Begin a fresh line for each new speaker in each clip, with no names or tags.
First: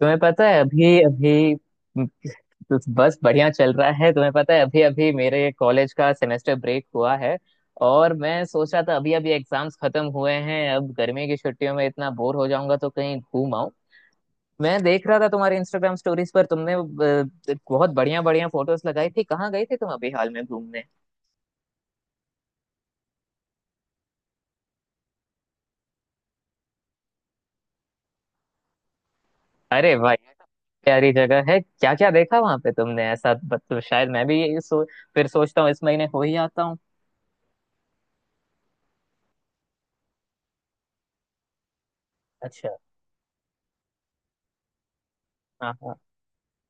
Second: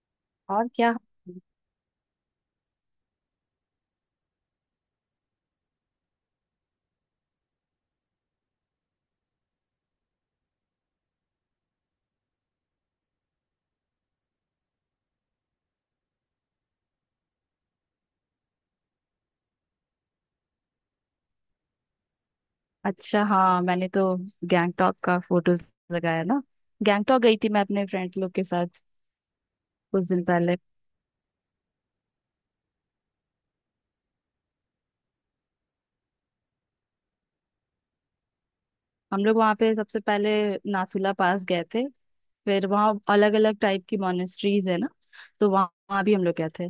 तुम्हें पता है
और क्या।
अभी अभी तो बस बढ़िया चल रहा है। तुम्हें पता है अभी अभी मेरे कॉलेज का सेमेस्टर ब्रेक हुआ है। और मैं सोच रहा था अभी अभी एग्जाम्स खत्म हुए हैं, अब गर्मी की छुट्टियों में इतना बोर हो जाऊंगा तो कहीं घूम आऊं। मैं देख रहा था तुम्हारे इंस्टाग्राम स्टोरीज पर तुमने बहुत बढ़िया बढ़िया फोटोज लगाई थी, कहाँ गई थी तुम अभी हाल में घूमने?
अच्छा, हाँ मैंने तो गैंगटॉक का फोटोज लगाया ना। गैंगटॉक गई थी मैं अपने फ्रेंड लोग के साथ
अरे
कुछ
भाई
दिन पहले।
प्यारी जगह है, क्या क्या देखा वहां पे तुमने ऐसा? तो शायद मैं भी ये फिर सोचता हूँ इस महीने हो ही आता हूँ।
हम लोग वहाँ पे सबसे पहले नाथुला पास गए थे। फिर
अच्छा।
वहाँ अलग अलग टाइप की मोनेस्ट्रीज है ना, तो वहाँ
हाँ हाँ।
वहाँ भी हम लोग गए थे।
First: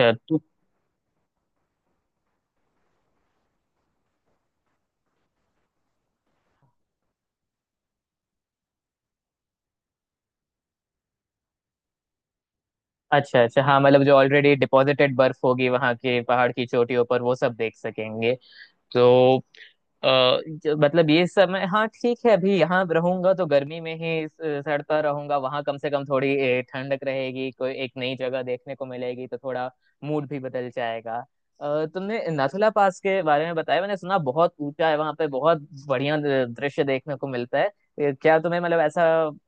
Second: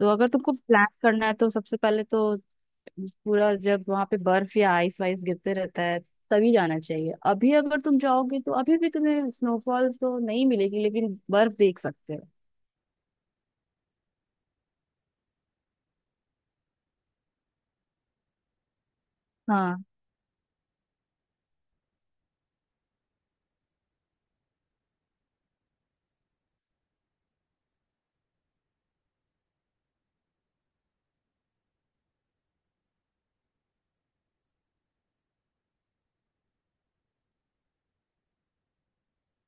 तो अगर
तो।
तुमको प्लान करना है तो सबसे पहले तो पूरा जब वहाँ पे बर्फ या आइस वाइस गिरते रहता है, तभी जाना चाहिए। अभी अगर तुम जाओगे तो अभी भी तुम्हें स्नोफॉल तो नहीं मिलेगी लेकिन बर्फ देख सकते हो।
अच्छा अच्छा हाँ, मतलब जो ऑलरेडी डिपॉजिटेड बर्फ होगी वहाँ के पहाड़ की चोटियों पर वो सब देख सकेंगे तो।
हाँ
अ, मतलब ये समय हाँ ठीक है, अभी यहाँ रहूंगा तो गर्मी में ही सड़ता रहूंगा, वहां कम से कम थोड़ी ठंडक रहेगी, कोई एक नई जगह देखने को मिलेगी तो थोड़ा मूड भी बदल जाएगा। तुमने नाथुला पास के बारे में बताया, मैंने सुना बहुत ऊंचा है वहां पे, बहुत बढ़िया दृश्य देखने को मिलता है। क्या तुम्हें मतलब ऐसा,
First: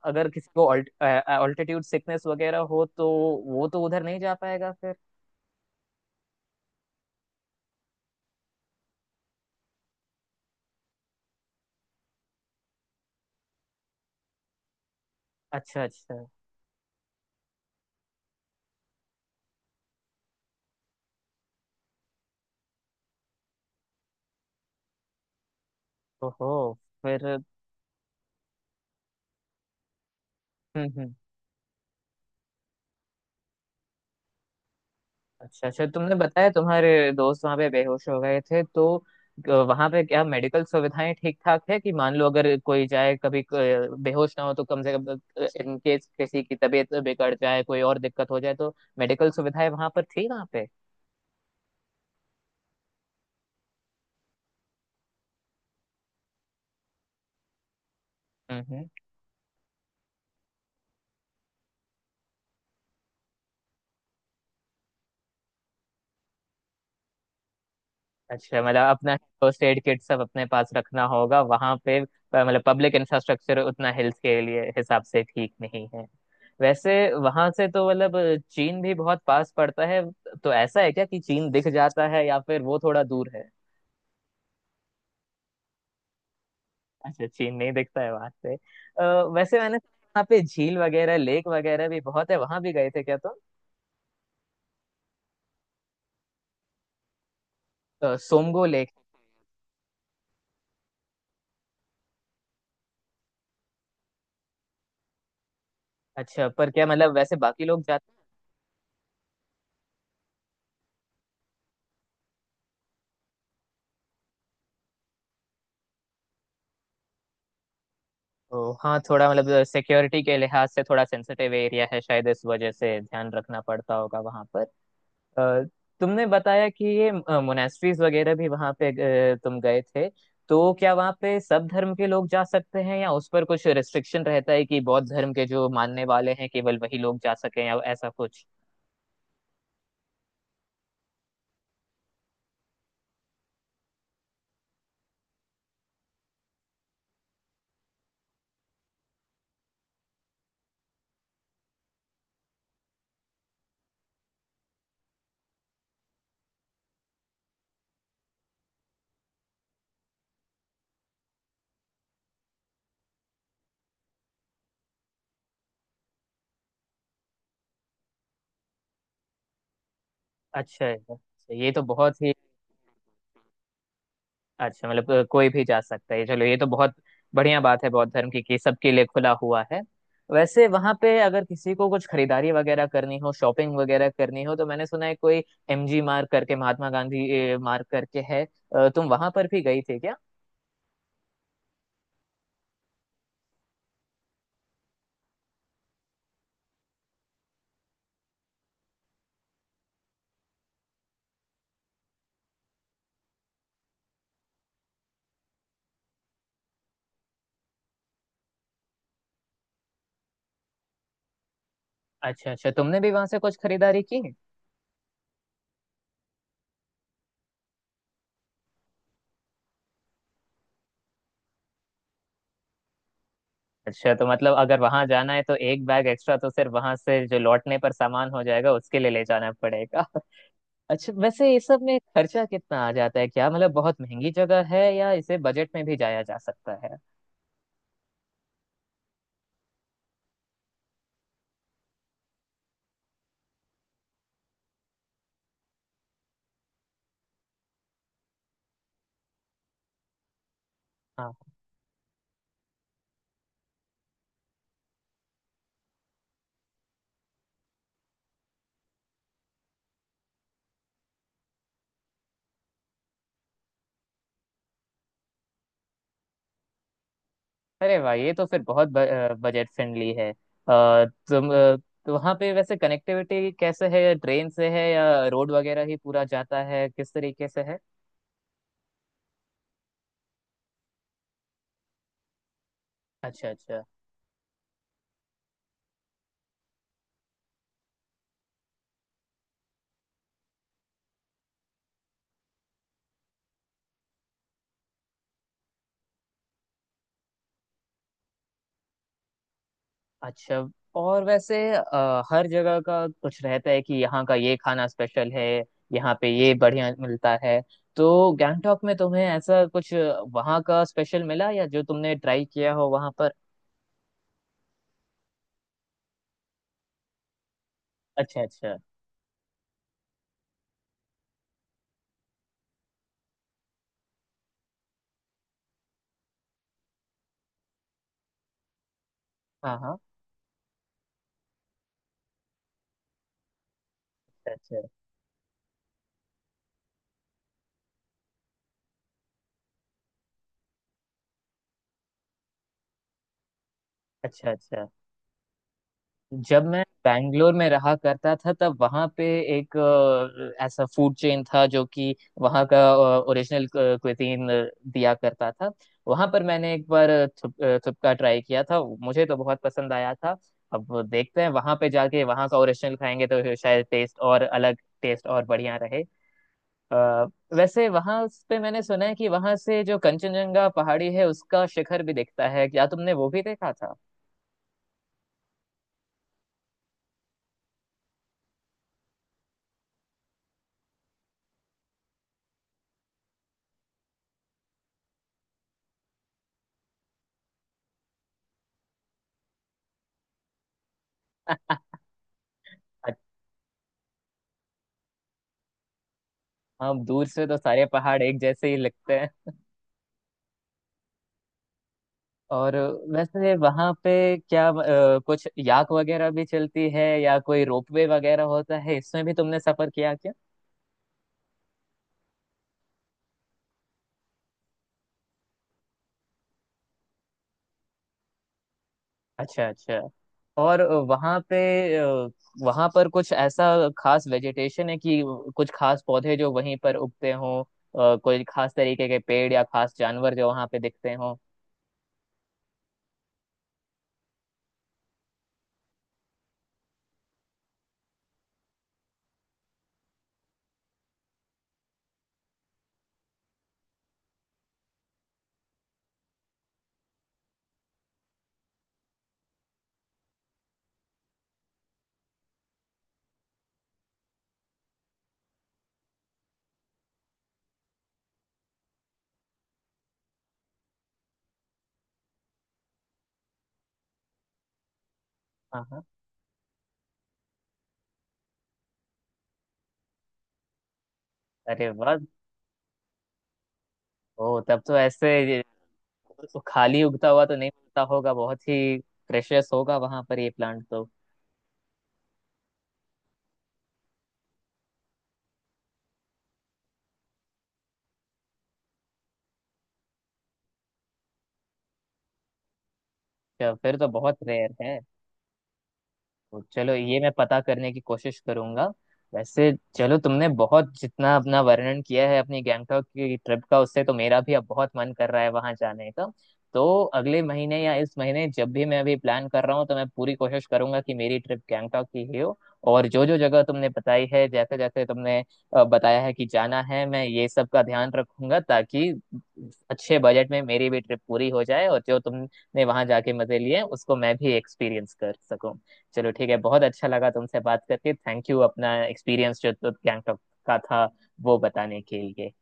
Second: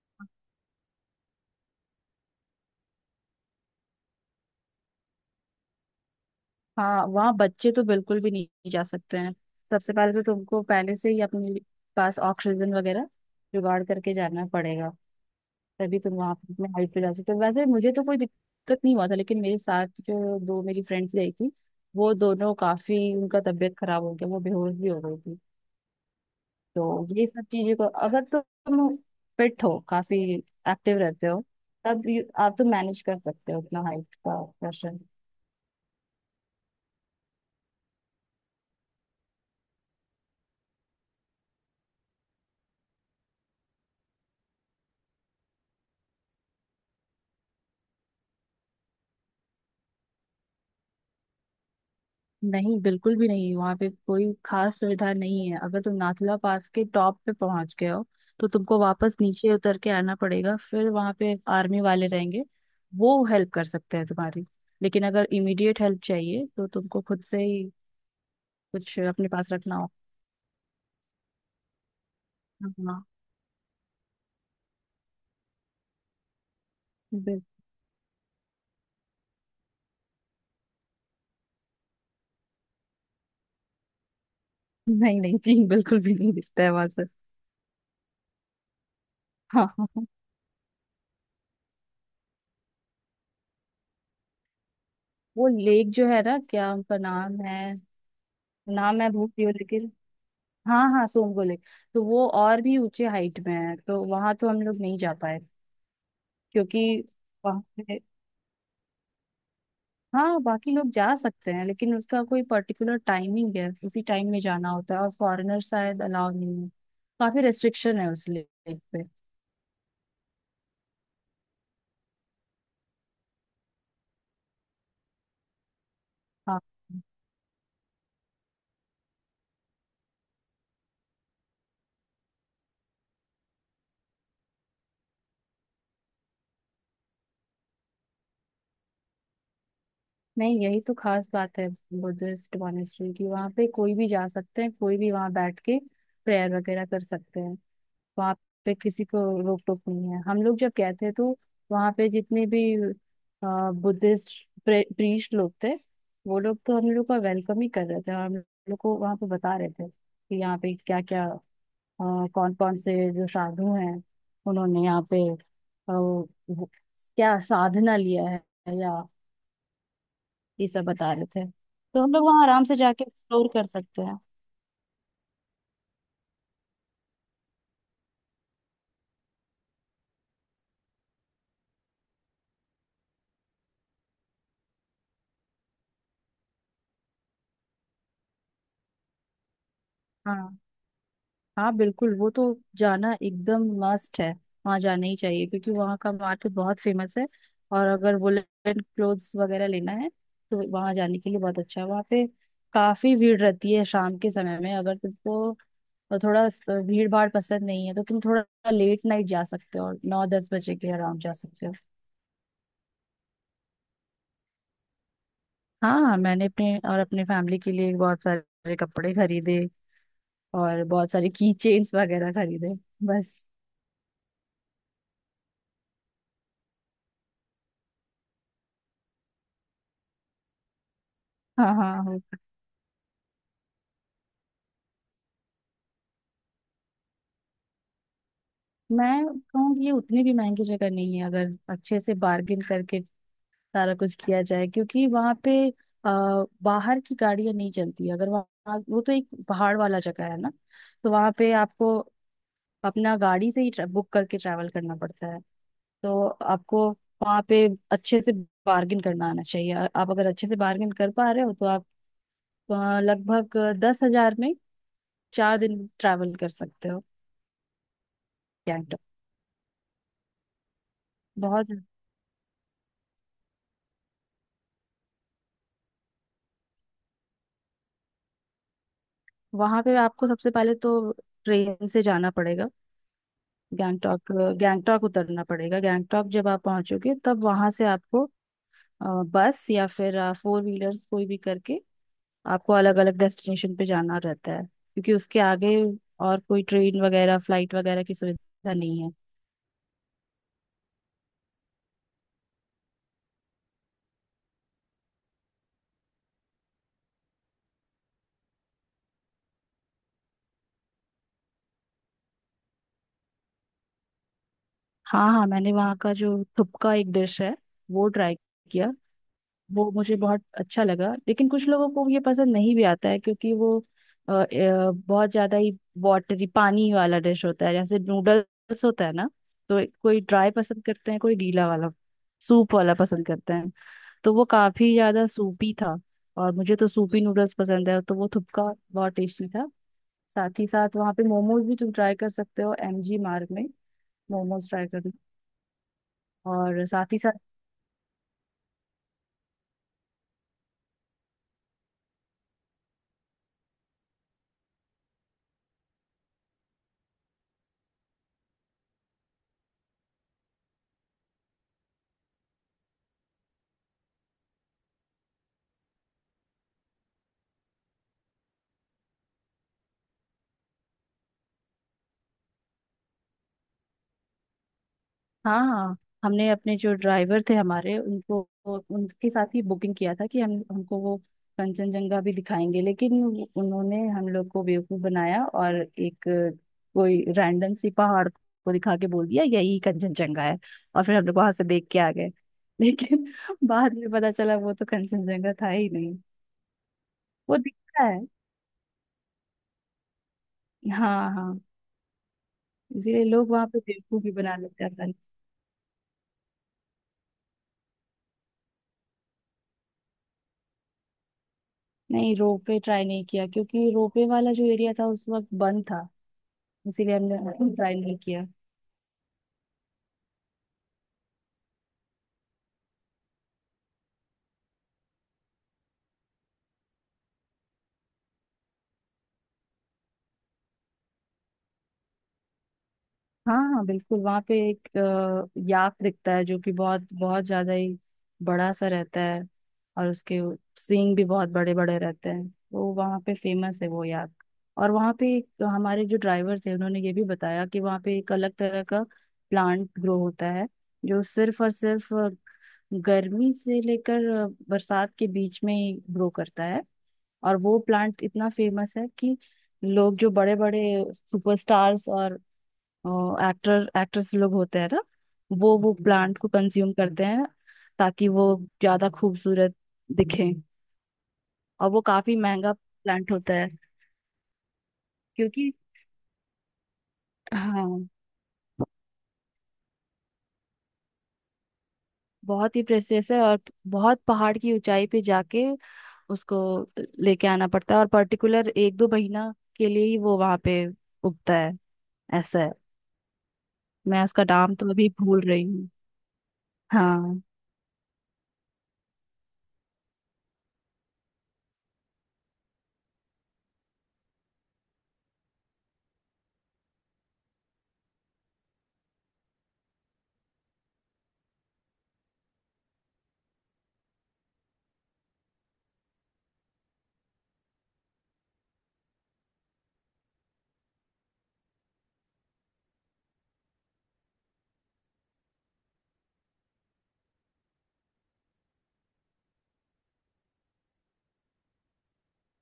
अगर किसी को ऑल्टीट्यूड सिकनेस वगैरह हो तो वो तो उधर नहीं जा पाएगा फिर।
हाँ, वहाँ बच्चे तो बिल्कुल भी नहीं जा सकते हैं। सबसे पहले तो तुमको पहले से ही पास ऑक्सीजन वगैरह जुगाड़ करके जाना पड़ेगा।
अच्छा
तभी तुम
अच्छा।
वहाँ पे अपने हाइट पे जा सकते हो। वैसे मुझे तो कोई दिक्कत नहीं हुआ था, लेकिन मेरे साथ जो दो मेरी फ्रेंड्स गई थी, वो दोनों काफी, उनका तबीयत खराब हो गया, वो बेहोश भी हो गई थी।
ओहो।
तो ये
फिर।
सब चीजें को, अगर तो तुम फिट हो, काफी एक्टिव
हम्म।
रहते हो, तब आप तो मैनेज कर सकते हो अपना हाइट का प्रेशर।
अच्छा अच्छा, तुमने बताया तुम्हारे दोस्त वहां पे बेहोश हो गए थे तो वहां पे क्या मेडिकल सुविधाएं ठीक ठाक है कि मान लो अगर कोई जाए कभी बेहोश ना हो तो कम से कम इन केस किसी की तबीयत बिगड़ जाए कोई और दिक्कत हो जाए तो मेडिकल सुविधाएं वहां पर थी वहां पे?
नहीं बिल्कुल भी नहीं, वहाँ पे कोई खास सुविधा नहीं है। अगर तुम नाथुला पास के टॉप पे पहुंच गए हो तो तुमको
हम्म।
वापस नीचे उतर के आना पड़ेगा। फिर वहाँ पे आर्मी वाले रहेंगे, वो हेल्प कर सकते हैं तुम्हारी, लेकिन अगर इमीडिएट हेल्प चाहिए तो तुमको खुद से ही
अच्छा मतलब
कुछ
अपना
अपने पास
फर्स्ट
रखना
एड किट सब अपने पास रखना होगा वहां पे। मतलब
होगा।
पब्लिक
हाँ
इंफ्रास्ट्रक्चर उतना हेल्थ के लिए हिसाब से ठीक नहीं है। वैसे
बिल-
वहां से तो मतलब चीन भी बहुत पास पड़ता है तो ऐसा है क्या कि चीन दिख जाता है या फिर वो थोड़ा दूर है?
नहीं नहीं जी, बिल्कुल भी नहीं दिखता है वहां से
अच्छा, चीन नहीं दिखता है वहां से। वैसे
हाँ
मैंने
हाँ,
सुना
हाँ।
वहाँ पे झील वगैरह लेक वगैरह भी बहुत है, वहां भी गए थे क्या तुम?
वो लेक जो है ना, क्या उनका नाम है,
तो? सोमगो लेक।
नाम मैं भूल रही हूँ लेकिन, हाँ हाँ, सोमगोले। तो वो और भी ऊंचे हाइट में है, तो वहां तो हम लोग नहीं जा पाए
अच्छा पर क्या
क्योंकि
मतलब वैसे
वहाँ
बाकी लोग
पे,
जाते
हाँ, बाकी लोग जा सकते हैं लेकिन उसका कोई पर्टिकुलर टाइमिंग है, उसी टाइम में जाना होता है, और फॉरेनर शायद अलाउ नहीं है। काफी रेस्ट्रिक्शन है उस लेक
तो। हाँ
पे।
थोड़ा मतलब सिक्योरिटी के लिहाज से थोड़ा सेंसिटिव एरिया है शायद, इस वजह से ध्यान रखना पड़ता होगा वहां पर। अ, तुमने
हाँ,
बताया कि ये मोनेस्ट्रीज वगैरह भी वहां पे तुम गए थे, तो क्या वहां पे सब धर्म के लोग जा सकते हैं या उस पर कुछ रिस्ट्रिक्शन रहता है कि बौद्ध धर्म के जो मानने वाले हैं केवल वही लोग जा सके या ऐसा कुछ?
नहीं यही तो खास बात है बुद्धिस्ट मॉनेस्ट्री की। वहाँ पे कोई भी जा सकते हैं, कोई भी वहाँ बैठ के प्रेयर वगैरह कर सकते हैं। वहाँ पे किसी को रोक टोक नहीं है। हम लोग जब गए थे तो वहाँ पे जितने भी बुद्धिस्ट प्रीस्ट लोग थे, वो लोग तो हम लोग का वेलकम ही कर रहे थे, और हम लोग को वहाँ पे बता रहे थे कि यहाँ पे क्या क्या, कौन कौन से जो साधु हैं, उन्होंने यहाँ पे क्या साधना लिया है, या ये
अच्छा
सब
है
बता
तो।
रहे थे।
ये तो
तो हम
बहुत
लोग
ही
वहाँ आराम से जाके एक्सप्लोर कर सकते हैं।
अच्छा, मतलब कोई भी जा सकता है, चलो ये तो बहुत बढ़िया बात है बौद्ध धर्म की कि सबके लिए खुला हुआ है। वैसे वहां पे अगर किसी को कुछ खरीदारी वगैरह करनी हो शॉपिंग वगैरह करनी हो, तो मैंने सुना है कोई एमजी मार्ग करके, महात्मा गांधी मार्ग करके है। तुम वहां पर भी गई थी क्या?
हाँ हाँ बिल्कुल, वो तो जाना एकदम मस्ट है। वहाँ जाना ही चाहिए क्योंकि वहाँ का मार्केट बहुत फेमस है। और अगर वुलन क्लोथ्स वगैरह लेना है तो वहाँ जाने के लिए बहुत अच्छा है। वहाँ पे काफी भीड़ रहती है शाम के समय में। अगर तुमको थोड़ा भीड़ भाड़ पसंद नहीं है तो तुम थोड़ा लेट नाइट जा सकते हो, और नौ दस बजे के अराउंड जा सकते हो।
अच्छा अच्छा, तुमने भी वहां से कुछ खरीदारी की?
हाँ हाँ, मैंने अपने और अपने फैमिली के लिए बहुत सारे कपड़े खरीदे, और बहुत सारे की चेन्स वगैरह खरीदे। बस।
अच्छा तो मतलब अगर वहां जाना है तो एक बैग एक्स्ट्रा तो सिर्फ वहां से जो लौटने पर सामान हो जाएगा उसके लिए ले जाना पड़ेगा। अच्छा वैसे ये
हाँ
सब
हाँ
में
हाँ।
खर्चा कितना आ जाता है, क्या मतलब बहुत महंगी जगह है या इसे बजट में भी जाया जा सकता है?
मैं कहूँगी ये उतनी भी महंगी जगह नहीं है, अगर अच्छे से बार्गिन करके सारा कुछ किया जाए, क्योंकि वहाँ पे बाहर की गाड़ियाँ नहीं चलती। अगर वहाँ, वो तो एक पहाड़ वाला जगह है ना, तो वहाँ
हाँ।
पे आपको अपना गाड़ी से ही बुक करके ट्रैवल करना पड़ता है। तो आपको वहाँ पे अच्छे से बार्गिन करना आना चाहिए। आप अगर अच्छे से बार्गिन कर पा रहे हो तो आप लगभग 10 हजार में 4 दिन ट्रैवल कर सकते हो।
अरे वाह ये तो फिर बहुत
गैंगटॉक
बजट फ्रेंडली है। तुम
बहुत
तो वहाँ पे वैसे कनेक्टिविटी कैसे है, ट्रेन से है या रोड वगैरह ही पूरा जाता है, किस तरीके से है?
वहां पे आपको सबसे पहले तो ट्रेन से जाना पड़ेगा।
अच्छा अच्छा
गैंगटॉक गैंगटॉक उतरना पड़ेगा। गैंगटॉक जब आप पहुंचोगे तब वहां से आपको अ, बस या फिर फोर व्हीलर्स, कोई भी करके आपको अलग अलग डेस्टिनेशन पे जाना रहता है, क्योंकि उसके आगे और कोई ट्रेन वगैरह फ्लाइट वगैरह की सुविधा नहीं है।
अच्छा। और वैसे हर जगह का कुछ रहता है कि यहाँ का ये खाना स्पेशल है, यहाँ पे ये बढ़िया मिलता है, तो गैंगटॉक में तुम्हें ऐसा कुछ वहाँ का स्पेशल मिला या जो तुमने ट्राई किया हो वहाँ पर?
हाँ हाँ, मैंने वहाँ का जो थुपका एक डिश है, वो ट्राई
अच्छा अच्छा।
वो मुझे बहुत अच्छा लगा, लेकिन कुछ लोगों को ये पसंद नहीं भी आता है क्योंकि वो बहुत ज्यादा ही वाटरी, पानी वाला डिश होता है, जैसे नूडल्स होता है ना।
हाँ
तो
हाँ।
कोई ड्राई पसंद करते हैं, कोई गीला वाला, सूप वाला पसंद करते हैं, तो वो
अच्छा
काफी ज्यादा सूपी था। और मुझे तो सूपी नूडल्स पसंद है तो वो थुपका बहुत टेस्टी था। साथ ही साथ वहाँ पे मोमोज भी तुम ट्राई कर सकते हो एमजी मार्ग में।
अच्छा
मोमोज
अच्छा।
ट्राई
अच्छा,
करना।
जब मैं
और साथ ही साथ,
बैंगलोर में रहा करता था तब वहां पे एक ऐसा फूड चेन था जो कि वहां का ओरिजिनल क्विजीन दिया करता था। वहां पर मैंने एक बार थुपका ट्राई किया था, मुझे तो बहुत पसंद आया था। अब देखते हैं वहां पे जाके वहां का ओरिजिनल खाएंगे तो शायद टेस्ट और अलग, टेस्ट और बढ़िया रहे। अ, वैसे वहां पे मैंने सुना है कि वहां से जो कंचनजंगा पहाड़ी है उसका शिखर भी दिखता है, क्या तुमने वो भी देखा था?
हाँ हाँ। हमने अपने जो ड्राइवर थे हमारे, उनको, उनके साथ ही बुकिंग किया था कि हम हमको वो कंचनजंगा भी दिखाएंगे, लेकिन उन्होंने हम लोग को बेवकूफ बनाया और एक कोई रैंडम सी पहाड़ को दिखा के बोल दिया यही कंचनजंगा है, और फिर हम लोग वहां से देख के आ गए। लेकिन बाद में पता चला वो तो कंचनजंगा था ही नहीं।
हाँ दूर से तो
वो
सारे
दिखता है,
पहाड़ एक जैसे ही लगते हैं।
हाँ हाँ।
और
इसीलिए लोग
वैसे
वहां पे
वहां पे
बेवकूफ भी बना
क्या
लेते हैं आसानी से।
कुछ याक वगैरह भी चलती है या कोई रोपवे वगैरह होता है, इसमें भी तुमने सफर किया क्या?
नहीं, रोपवे ट्राई नहीं किया क्योंकि रोपवे वाला जो एरिया था उस वक्त बंद था, इसीलिए हमने ट्राई नहीं किया।
अच्छा अच्छा। और वहां पे अ, वहां पर कुछ ऐसा खास वेजिटेशन है कि कुछ खास पौधे जो वहीं पर उगते हों, कोई खास तरीके के पेड़ या खास जानवर जो वहां पे दिखते हों?
हाँ हाँ बिल्कुल, वहाँ पे एक याक दिखता है जो कि बहुत बहुत ज्यादा ही बड़ा सा रहता है। और उसके सींग भी बहुत बड़े बड़े रहते हैं, तो वहाँ पे फेमस है वो याक। और वहाँ पे एक, हमारे जो ड्राइवर थे, उन्होंने ये भी बताया कि वहाँ पे एक अलग तरह का प्लांट ग्रो होता है, जो सिर्फ और सिर्फ गर्मी से लेकर बरसात के बीच में ही ग्रो करता है। और वो प्लांट इतना फेमस है कि लोग जो बड़े बड़े सुपरस्टार्स और एक्टर एक्ट्रेस लोग होते हैं ना, वो
हाँ
वो
हाँ।
प्लांट को कंज्यूम करते हैं ताकि वो ज्यादा खूबसूरत दिखें।
अरे
और वो
वाह।
काफी महंगा प्लांट होता है,
ओ तब तो ऐसे
क्योंकि
खाली उगता हुआ तो नहीं मिलता
हाँ,
होगा, बहुत ही प्रेशियस होगा वहां पर ये प्लांट तो।
बहुत ही प्रेशियस है। और बहुत पहाड़ की ऊंचाई पे जाके उसको लेके आना पड़ता है, और पर्टिकुलर एक दो महीना के लिए ही वो वहां पे उगता है, ऐसा है।
फिर तो
मैं
बहुत
उसका
रेयर
नाम तो
है।
अभी भूल रही हूँ।
तो चलो ये मैं
हाँ।
पता करने की कोशिश करूंगा। वैसे चलो तुमने बहुत जितना अपना वर्णन किया है अपनी गैंगटॉक की ट्रिप का, उससे तो मेरा भी अब बहुत मन कर रहा है वहां जाने का। तो अगले महीने या इस महीने जब भी मैं अभी प्लान कर रहा हूँ तो मैं पूरी कोशिश करूंगा कि मेरी ट्रिप गैंगटॉक की ही हो। और जो जो जगह तुमने बताई है जैसे जैसे तुमने बताया है कि जाना है, मैं ये सब का ध्यान रखूंगा ताकि अच्छे बजट में मेरी भी ट्रिप पूरी हो जाए और जो तुमने वहां जाके मजे लिए हैं, उसको मैं भी एक्सपीरियंस कर सकूं। चलो ठीक है, बहुत अच्छा लगा तुमसे बात करके, थैंक यू अपना एक्सपीरियंस जो तो गैंगटॉक का था वो बताने के लिए।